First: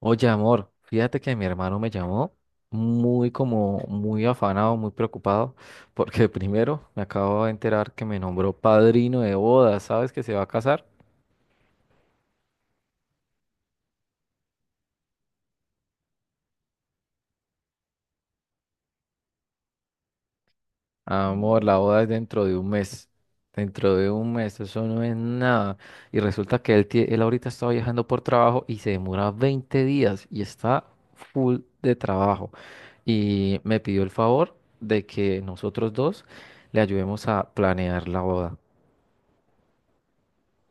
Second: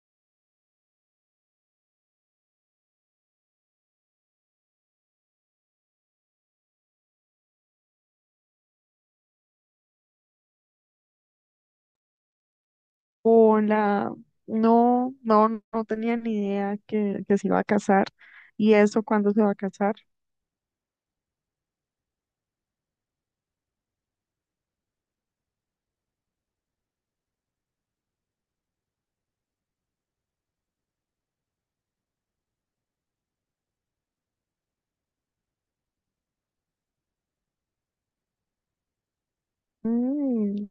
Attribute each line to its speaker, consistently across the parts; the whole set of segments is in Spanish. Speaker 1: Oye, amor, fíjate que mi hermano me llamó muy como muy afanado, muy preocupado, porque primero me acabo de enterar que me nombró padrino de boda. ¿Sabes que se va a casar?
Speaker 2: Hola, no, no, no, tenía ni idea que se iba a casar. ¿Y eso cuándo se va a casar?
Speaker 1: Amor, la boda es dentro de un mes. Dentro de un mes, eso no es nada. Y resulta que él, él ahorita está viajando por trabajo y se demora 20 días y está full de trabajo. Y me pidió el favor de que nosotros dos le ayudemos a planear la boda.
Speaker 2: Mm,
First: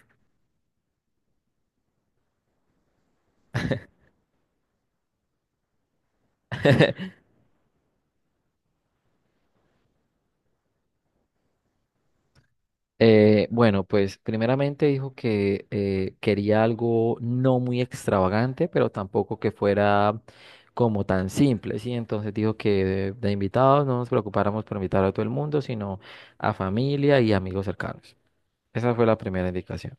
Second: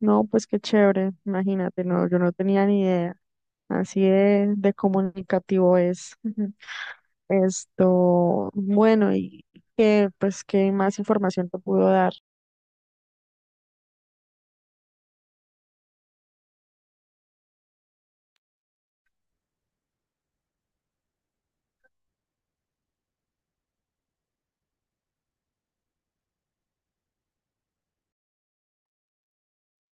Speaker 2: no, pues qué chévere, imagínate, no, yo no tenía ni idea. Así de comunicativo es. Ujú. Esto, bueno, y que, pues, ¿qué más información te pudo dar?
Speaker 1: Bueno, pues primeramente dijo que quería algo no muy extravagante, pero tampoco que fuera como tan simple, ¿sí? Entonces dijo que de invitados no nos preocupáramos por invitar a todo el mundo, sino a familia y amigos cercanos. Esa fue la primera indicación.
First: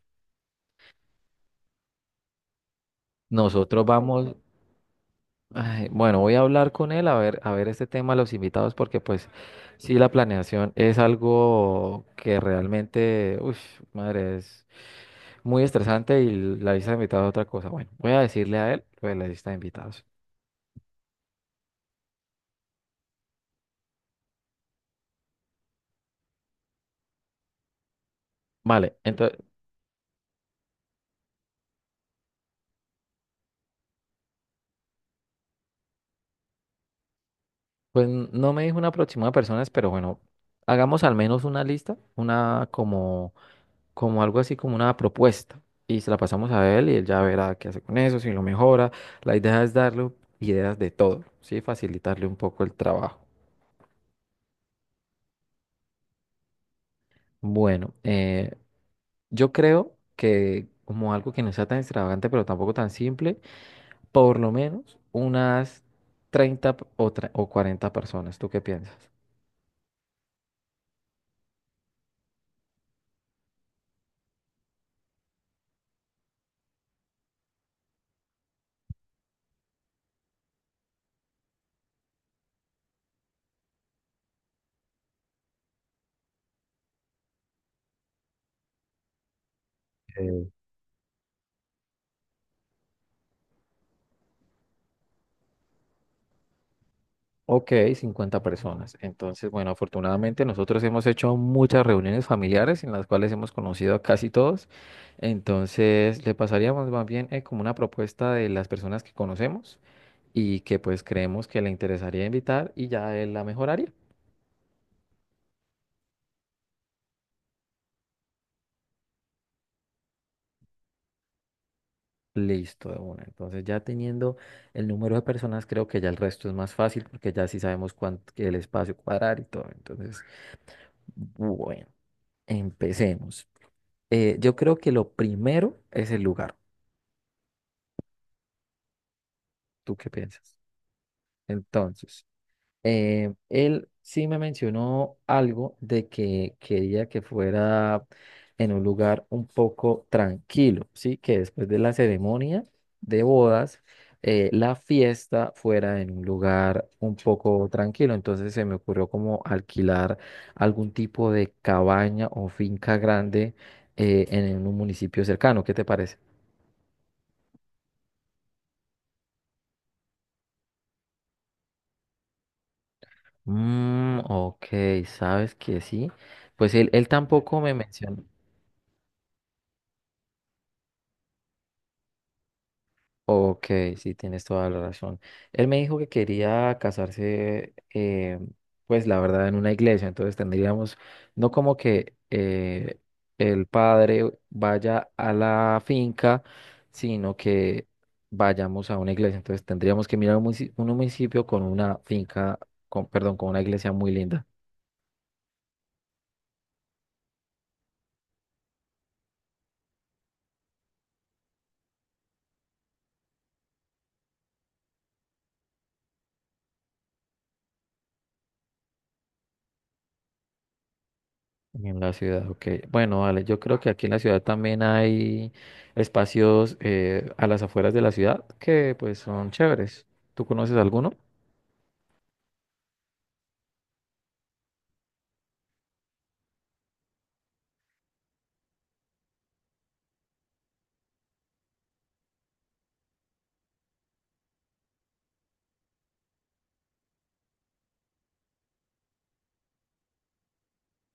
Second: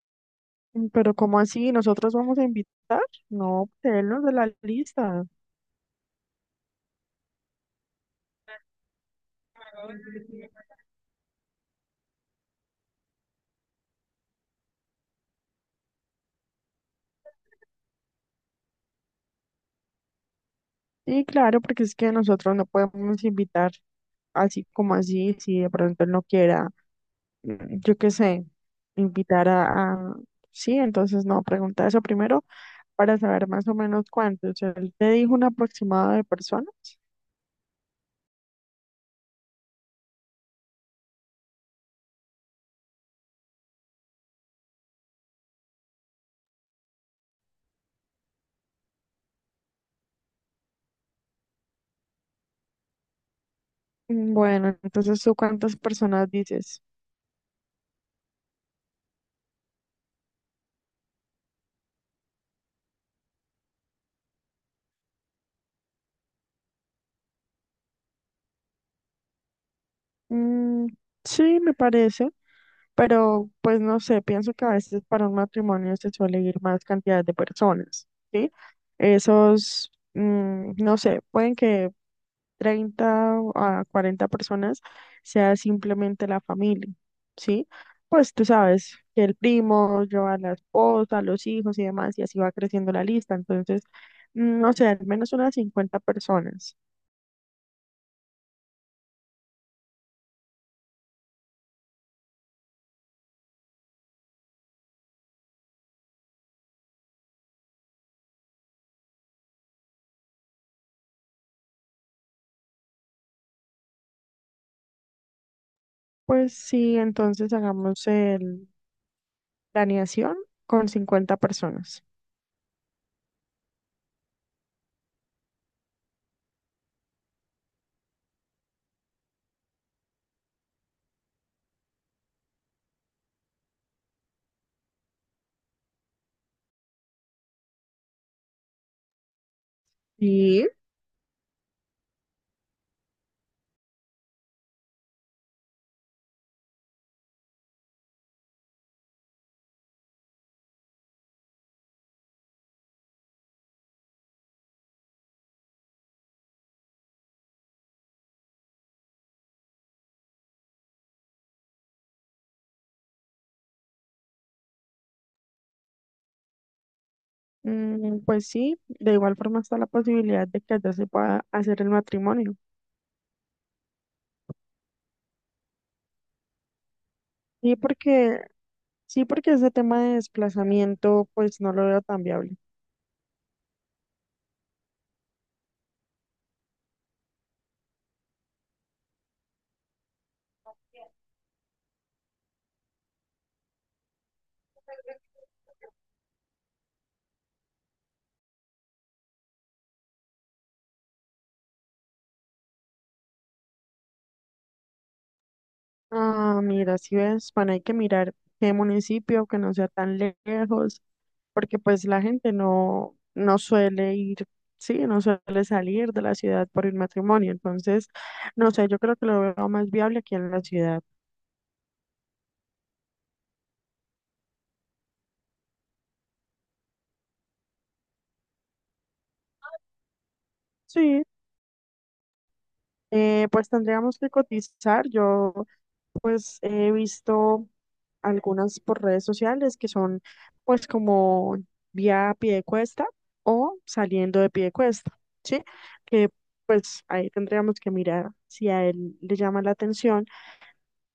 Speaker 2: Pero ¿cómo así? ¿Nosotros vamos a invitar? No,
Speaker 1: Nosotros
Speaker 2: pues, él no es de
Speaker 1: vamos,
Speaker 2: la lista.
Speaker 1: ay, bueno, voy a hablar con él a ver este tema, de los invitados, porque pues sí, la planeación es algo que realmente, uff, madre, es. Muy estresante, y la lista de invitados es otra cosa. Bueno, voy a decirle a él lo de la lista de invitados.
Speaker 2: Sí, claro, porque es que nosotros no podemos invitar así como así, si de pronto él no quiera, yo qué sé,
Speaker 1: Vale, entonces,
Speaker 2: invitar a, a- sí, entonces no, pregunta eso primero para saber más o menos cuántos. Él te dijo un aproximado de personas.
Speaker 1: pues no me dijo una aproximada de personas, pero bueno, hagamos al menos una lista, una como, como algo así como una propuesta. Y se la pasamos a él y él ya verá qué hace con eso, si lo mejora. La idea es darle ideas de todo, ¿sí? Facilitarle un poco el trabajo.
Speaker 2: Bueno, entonces tú cuántas personas dices.
Speaker 1: Bueno, yo creo que como algo que no sea tan extravagante, pero tampoco tan simple. Por lo menos unas treinta o 40 personas. ¿Tú qué piensas?
Speaker 2: Mm, sí, me parece, pero pues no sé, pienso que a veces para un matrimonio se suele ir más cantidad de personas, ¿sí? Esos, no sé, pueden que 30 a 40 personas sea simplemente la familia, ¿sí? Pues tú sabes que el primo lleva a
Speaker 1: Eh,
Speaker 2: la esposa, los hijos y demás, y así va creciendo la lista. Entonces, no sé, al menos unas 50 personas.
Speaker 1: Ok, 50 personas. Entonces, bueno, afortunadamente nosotros hemos hecho muchas reuniones familiares en las cuales hemos conocido a casi todos. Entonces, le pasaríamos más bien como una propuesta de las personas que conocemos y que pues creemos que le interesaría invitar y ya él la mejoraría.
Speaker 2: Pues sí, entonces hagamos el planeación con 50 personas.
Speaker 1: Listo, de una. Entonces, ya teniendo el número de personas, creo que ya el resto es más fácil porque ya sí sabemos cuánto, que el espacio cuadrar y todo. Entonces, bueno, empecemos. Yo creo que lo primero es el lugar. ¿Tú qué piensas?
Speaker 2: Sí.
Speaker 1: Entonces, él sí me mencionó algo de que quería que fuera en un lugar un poco tranquilo, ¿sí? Que después de la ceremonia de bodas, la fiesta fuera en un lugar un poco tranquilo. Entonces se me ocurrió como alquilar algún tipo de cabaña o finca grande en un municipio cercano. ¿Qué te parece?
Speaker 2: Pues sí, de igual forma está la posibilidad de que allá se pueda hacer el matrimonio.
Speaker 1: Mm, ok, sabes que sí. Pues él tampoco me
Speaker 2: Sí,
Speaker 1: mencionó.
Speaker 2: porque Sí, porque ese tema de desplazamiento, pues no lo veo tan viable.
Speaker 1: Ok, sí, tienes toda la razón. Él me dijo que quería casarse, pues la verdad, en una iglesia, entonces tendríamos, no como que el padre vaya a la finca, sino que vayamos a una iglesia. Entonces tendríamos que mirar un municipio con una finca, con, perdón, con una iglesia muy linda.
Speaker 2: Ah, mira, si ves, bueno, hay que mirar qué municipio, que no sea tan lejos, porque pues la gente no suele ir, sí, no suele salir de la ciudad por el matrimonio. Entonces, no sé, yo creo que lo veo más viable aquí en la ciudad.
Speaker 1: En la ciudad, ok. Bueno, vale, yo creo que aquí en la ciudad también hay espacios a las afueras de la ciudad que pues son chéveres. ¿Tú conoces alguno?
Speaker 2: Sí. Pues tendríamos que cotizar. Yo pues he visto algunas por redes sociales que son pues como vía cuesta o saliendo de cuesta, ¿sí? Que pues ahí tendríamos que mirar si a él le llama la atención.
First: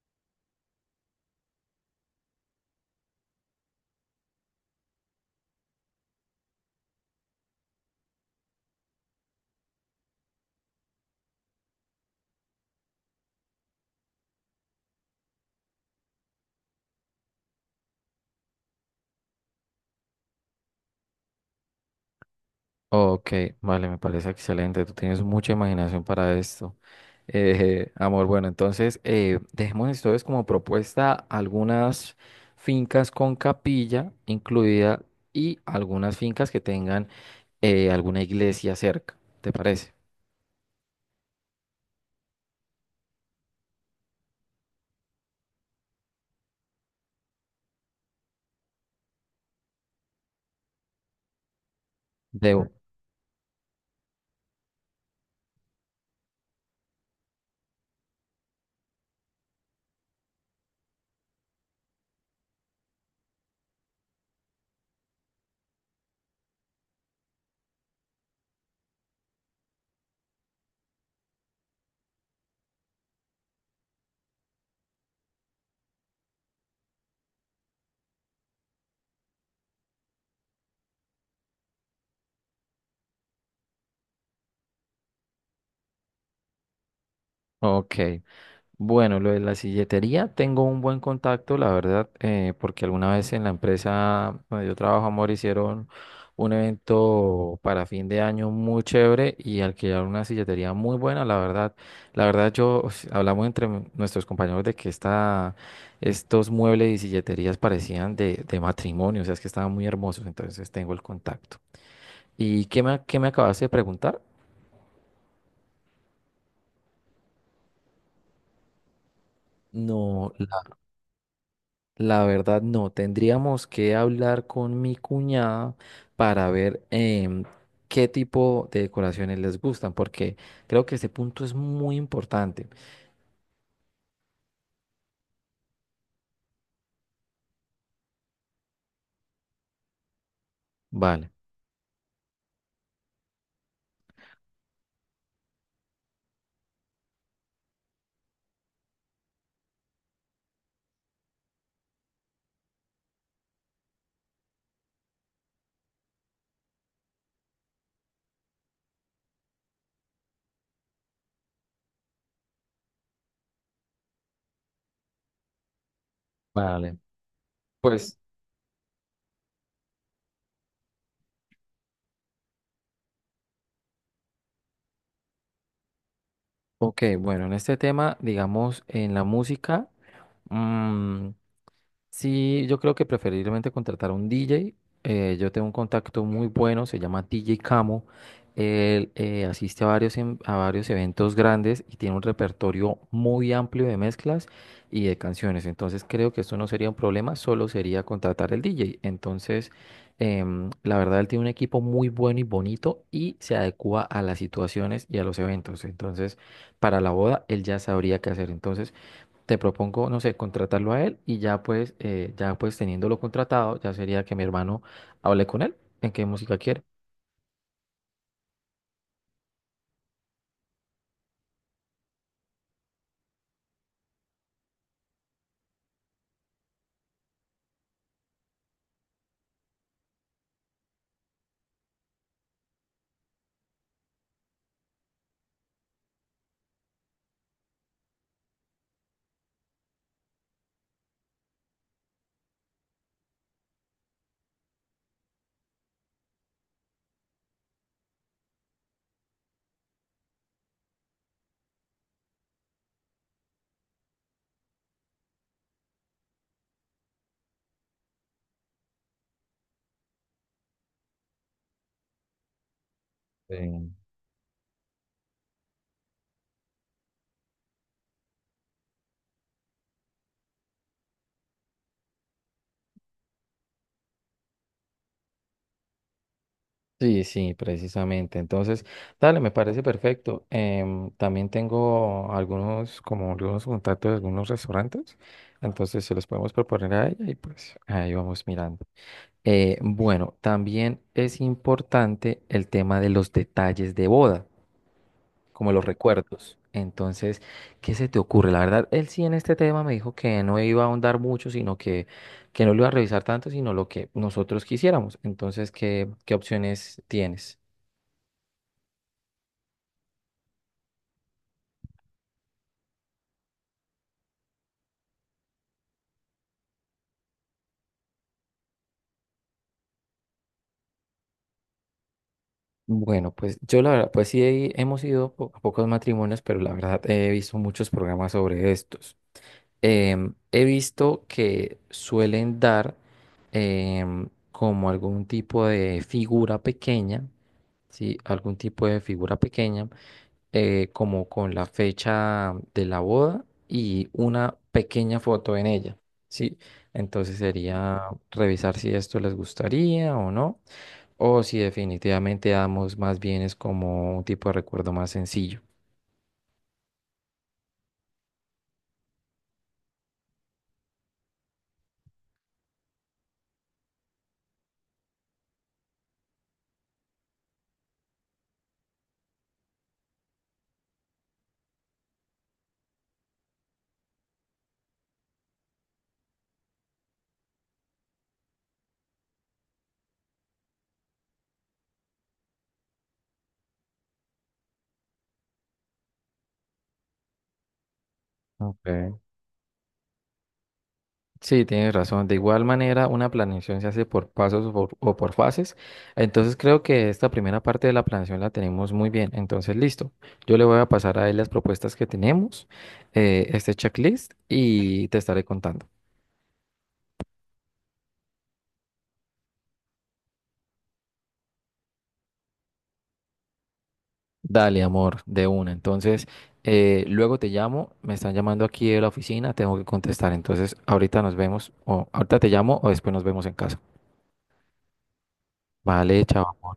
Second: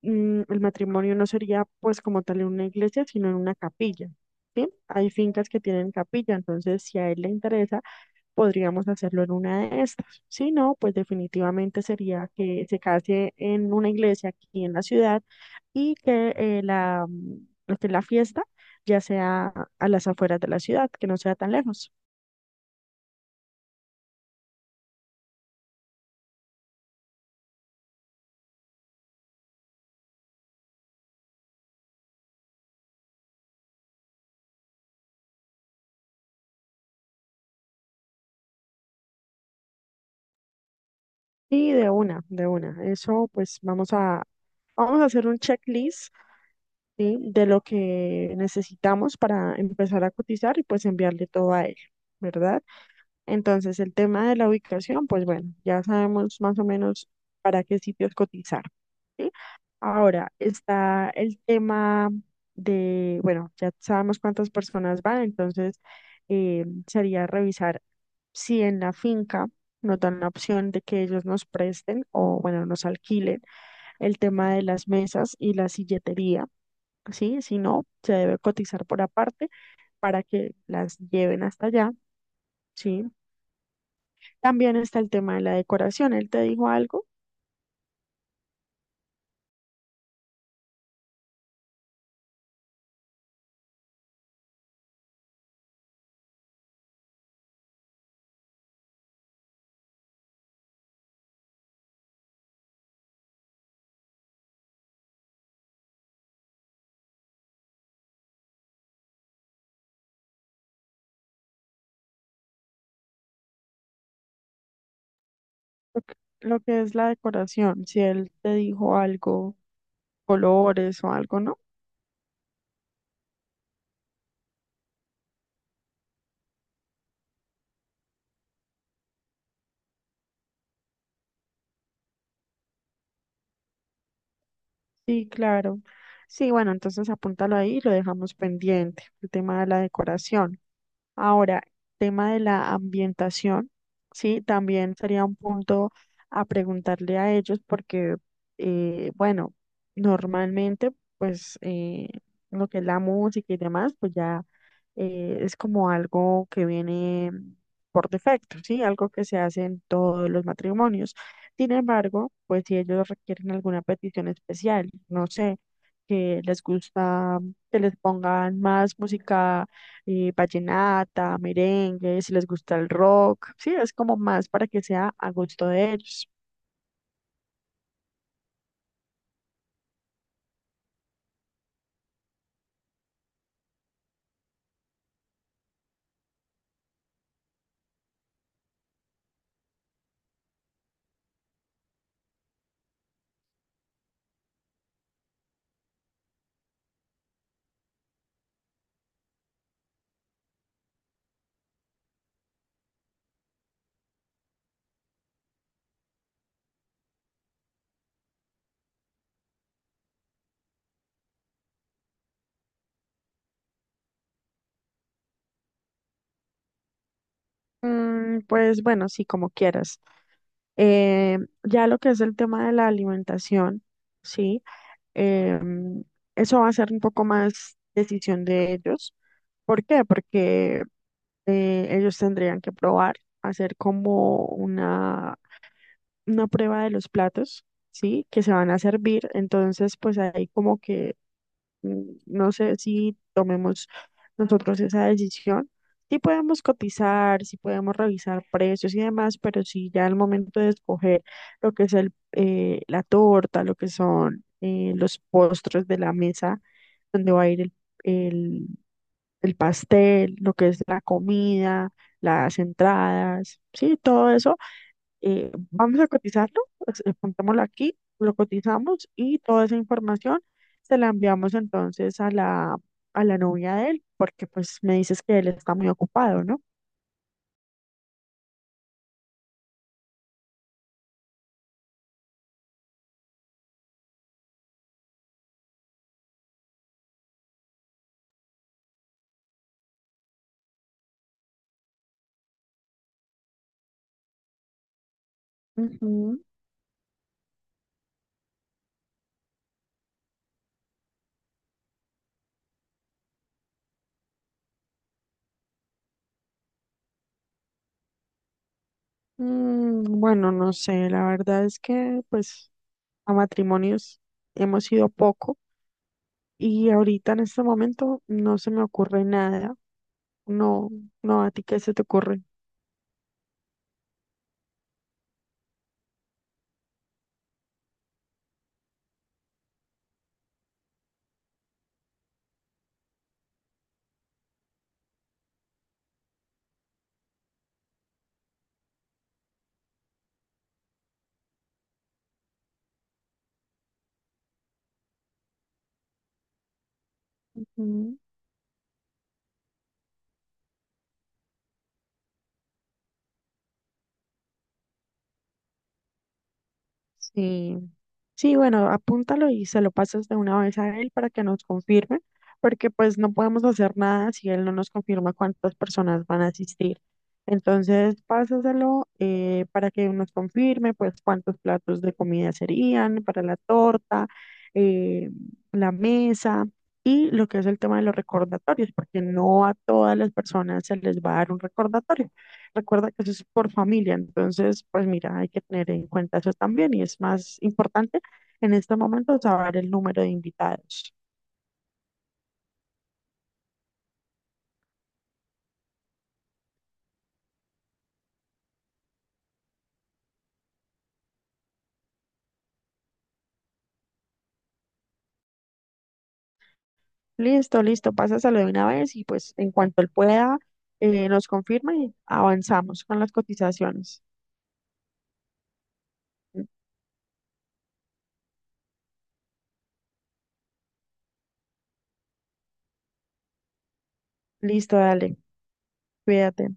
Speaker 2: El matrimonio no sería pues como tal en una iglesia, sino en una capilla, ¿sí? Hay fincas que tienen capilla, entonces si a él le interesa podríamos hacerlo en una de estas. Si no, pues definitivamente sería que se case en una iglesia aquí en la ciudad y que la, este, la fiesta ya sea a las afueras de la ciudad, que no sea tan lejos.
Speaker 1: Ok, vale, me parece excelente. Tú tienes mucha imaginación para esto. Amor, bueno, entonces dejemos entonces como propuesta algunas fincas con capilla incluida y algunas fincas que tengan alguna iglesia cerca. ¿Te parece?
Speaker 2: Y de una, de una. Eso pues vamos a hacer un checklist, ¿sí?, de lo que necesitamos para empezar a cotizar y pues enviarle todo a él, ¿verdad?
Speaker 1: Debo.
Speaker 2: Entonces, el tema de la ubicación, pues bueno, ya sabemos más o menos para qué sitios cotizar, ¿sí? Ahora está el tema de, bueno, ya sabemos cuántas personas van, entonces sería revisar si en la finca nos dan la opción de que ellos nos presten o, bueno, nos alquilen el tema de las mesas y la silletería, ¿sí? Si no, se debe cotizar por aparte para que las lleven hasta allá, ¿sí? También está el tema de la decoración. Él te dijo algo,
Speaker 1: Ok. Bueno, lo de la silletería, tengo un buen contacto, la verdad, porque alguna vez en la empresa donde yo trabajo, amor, hicieron un evento para fin de año muy chévere y alquilaron una silletería muy buena, la verdad. La verdad, yo pues, hablamos entre nuestros compañeros de que estos muebles y silleterías parecían de matrimonio, o sea, es que estaban muy hermosos, entonces tengo el contacto. ¿Y qué me acabaste de preguntar?
Speaker 2: lo que, lo que es la decoración. Si él te dijo algo,
Speaker 1: No.
Speaker 2: colores o algo, ¿no?
Speaker 1: La verdad no, tendríamos que hablar con mi cuñada para ver qué tipo de decoraciones les gustan, porque creo que ese punto es muy importante.
Speaker 2: Sí, claro. Sí, bueno, entonces apúntalo ahí y lo dejamos pendiente, el tema de la decoración.
Speaker 1: Vale,
Speaker 2: Ahora, tema de la ambientación, sí, también sería un punto a preguntarle a ellos porque, bueno, normalmente, pues, lo que es la música y demás, pues ya es como algo que viene por defecto, ¿sí? Algo que se hace en todos los matrimonios. Sin embargo, pues si ellos requieren alguna petición especial, no sé, que les
Speaker 1: vale.
Speaker 2: gusta que les
Speaker 1: Pues,
Speaker 2: pongan más música vallenata, merengue, si les gusta el rock, sí, es como más para que sea a gusto de ellos.
Speaker 1: ok, bueno, en este tema, digamos, en la música, mm, sí, yo creo que preferiblemente contratar a un DJ. Yo tengo un contacto muy bueno, se llama DJ Camo. Él asiste a varios eventos grandes y tiene un repertorio muy amplio de mezclas y de canciones. Entonces creo que esto no sería un problema, solo sería contratar el DJ. Entonces, la verdad, él tiene un equipo muy bueno y bonito y se adecua a las situaciones y a los eventos. Entonces, para la boda, él ya sabría qué hacer. Entonces, te propongo, no sé, contratarlo a él y ya pues, teniéndolo contratado, ya sería que mi hermano hable con él en qué música quiere.
Speaker 2: Pues bueno, sí, como quieras. Eh, ya lo que es el tema de la alimentación, sí. Eh, Eso va a ser un poco más decisión de ellos. ¿Por qué? Porque ellos tendrían que probar, hacer una prueba de los platos, ¿sí?, que se van a servir. Entonces, pues ahí como que no sé si tomemos nosotros esa decisión. Sí podemos cotizar, sí podemos revisar precios y demás, pero si ya al momento de escoger lo que es la torta, lo que son los postres de la mesa, donde va a ir el, el pastel, lo que es la comida, las
Speaker 1: Sí.
Speaker 2: entradas, sí, todo eso vamos a cotizarlo, pues, pongámoslo aquí, lo cotizamos y toda esa información se la enviamos entonces a a la novia de él, porque pues me dices que él está muy ocupado, ¿no?
Speaker 1: Sí, sí, precisamente. Entonces, dale, me parece perfecto. También tengo algunos, como algunos contactos de algunos restaurantes, entonces se los podemos proponer a ella y pues ahí vamos mirando. Bueno, también es importante el tema de los detalles de boda, como los
Speaker 2: Ujú.
Speaker 1: recuerdos. Entonces, ¿qué se te ocurre? La verdad, él sí en este tema me dijo que no iba a ahondar mucho, que no lo iba a revisar tanto, sino lo que nosotros quisiéramos. Entonces, qué opciones tienes?
Speaker 2: Bueno, no sé, la verdad es que pues a matrimonios hemos ido poco y ahorita en este momento no se me ocurre nada. No, no, ¿a ti qué se te ocurre?
Speaker 1: Bueno, pues yo la verdad, pues sí hemos ido a pocos matrimonios, pero la verdad he visto muchos programas sobre estos. He visto que suelen dar como algún tipo de figura pequeña, ¿sí? Algún tipo de figura pequeña como con la fecha de la boda y una pequeña foto en ella, ¿sí? Entonces sería
Speaker 2: Ujú.
Speaker 1: revisar si esto les gustaría o no, o si definitivamente damos más bien es como un tipo de recuerdo más sencillo.
Speaker 2: Sí, sí, bueno, apúntalo y se lo pasas de una vez a él para que nos confirme, porque pues no podemos hacer nada si él no nos confirma cuántas personas van a asistir. Entonces, pásaselo para que nos confirme, pues cuántos platos de comida serían para la torta, eh, la mesa y lo que es el tema de los recordatorios, porque no a todas las personas se les va a dar un recordatorio. Recuerda que eso es por familia, entonces, pues mira, hay que tener en cuenta eso también y es más importante en este
Speaker 1: Ok.
Speaker 2: momento saber el número de invitados.
Speaker 1: Sí, tienes razón. De igual manera, una planeación se hace por pasos o por fases. Entonces creo que esta primera parte de la planeación la tenemos muy bien. Entonces, listo. Yo le voy a pasar a él las propuestas que tenemos, este checklist, y te estaré contando.
Speaker 2: Listo, listo, pásaselo de una vez y pues en cuanto él pueda, nos confirma y avanzamos con las cotizaciones.
Speaker 1: Dale, amor, de una. Entonces, luego te llamo. Me están llamando aquí de la oficina. Tengo que contestar. Entonces, ahorita nos vemos, o ahorita te llamo, o después nos vemos en casa.
Speaker 2: Listo, dale,
Speaker 1: Vale,
Speaker 2: cuídate.
Speaker 1: chao.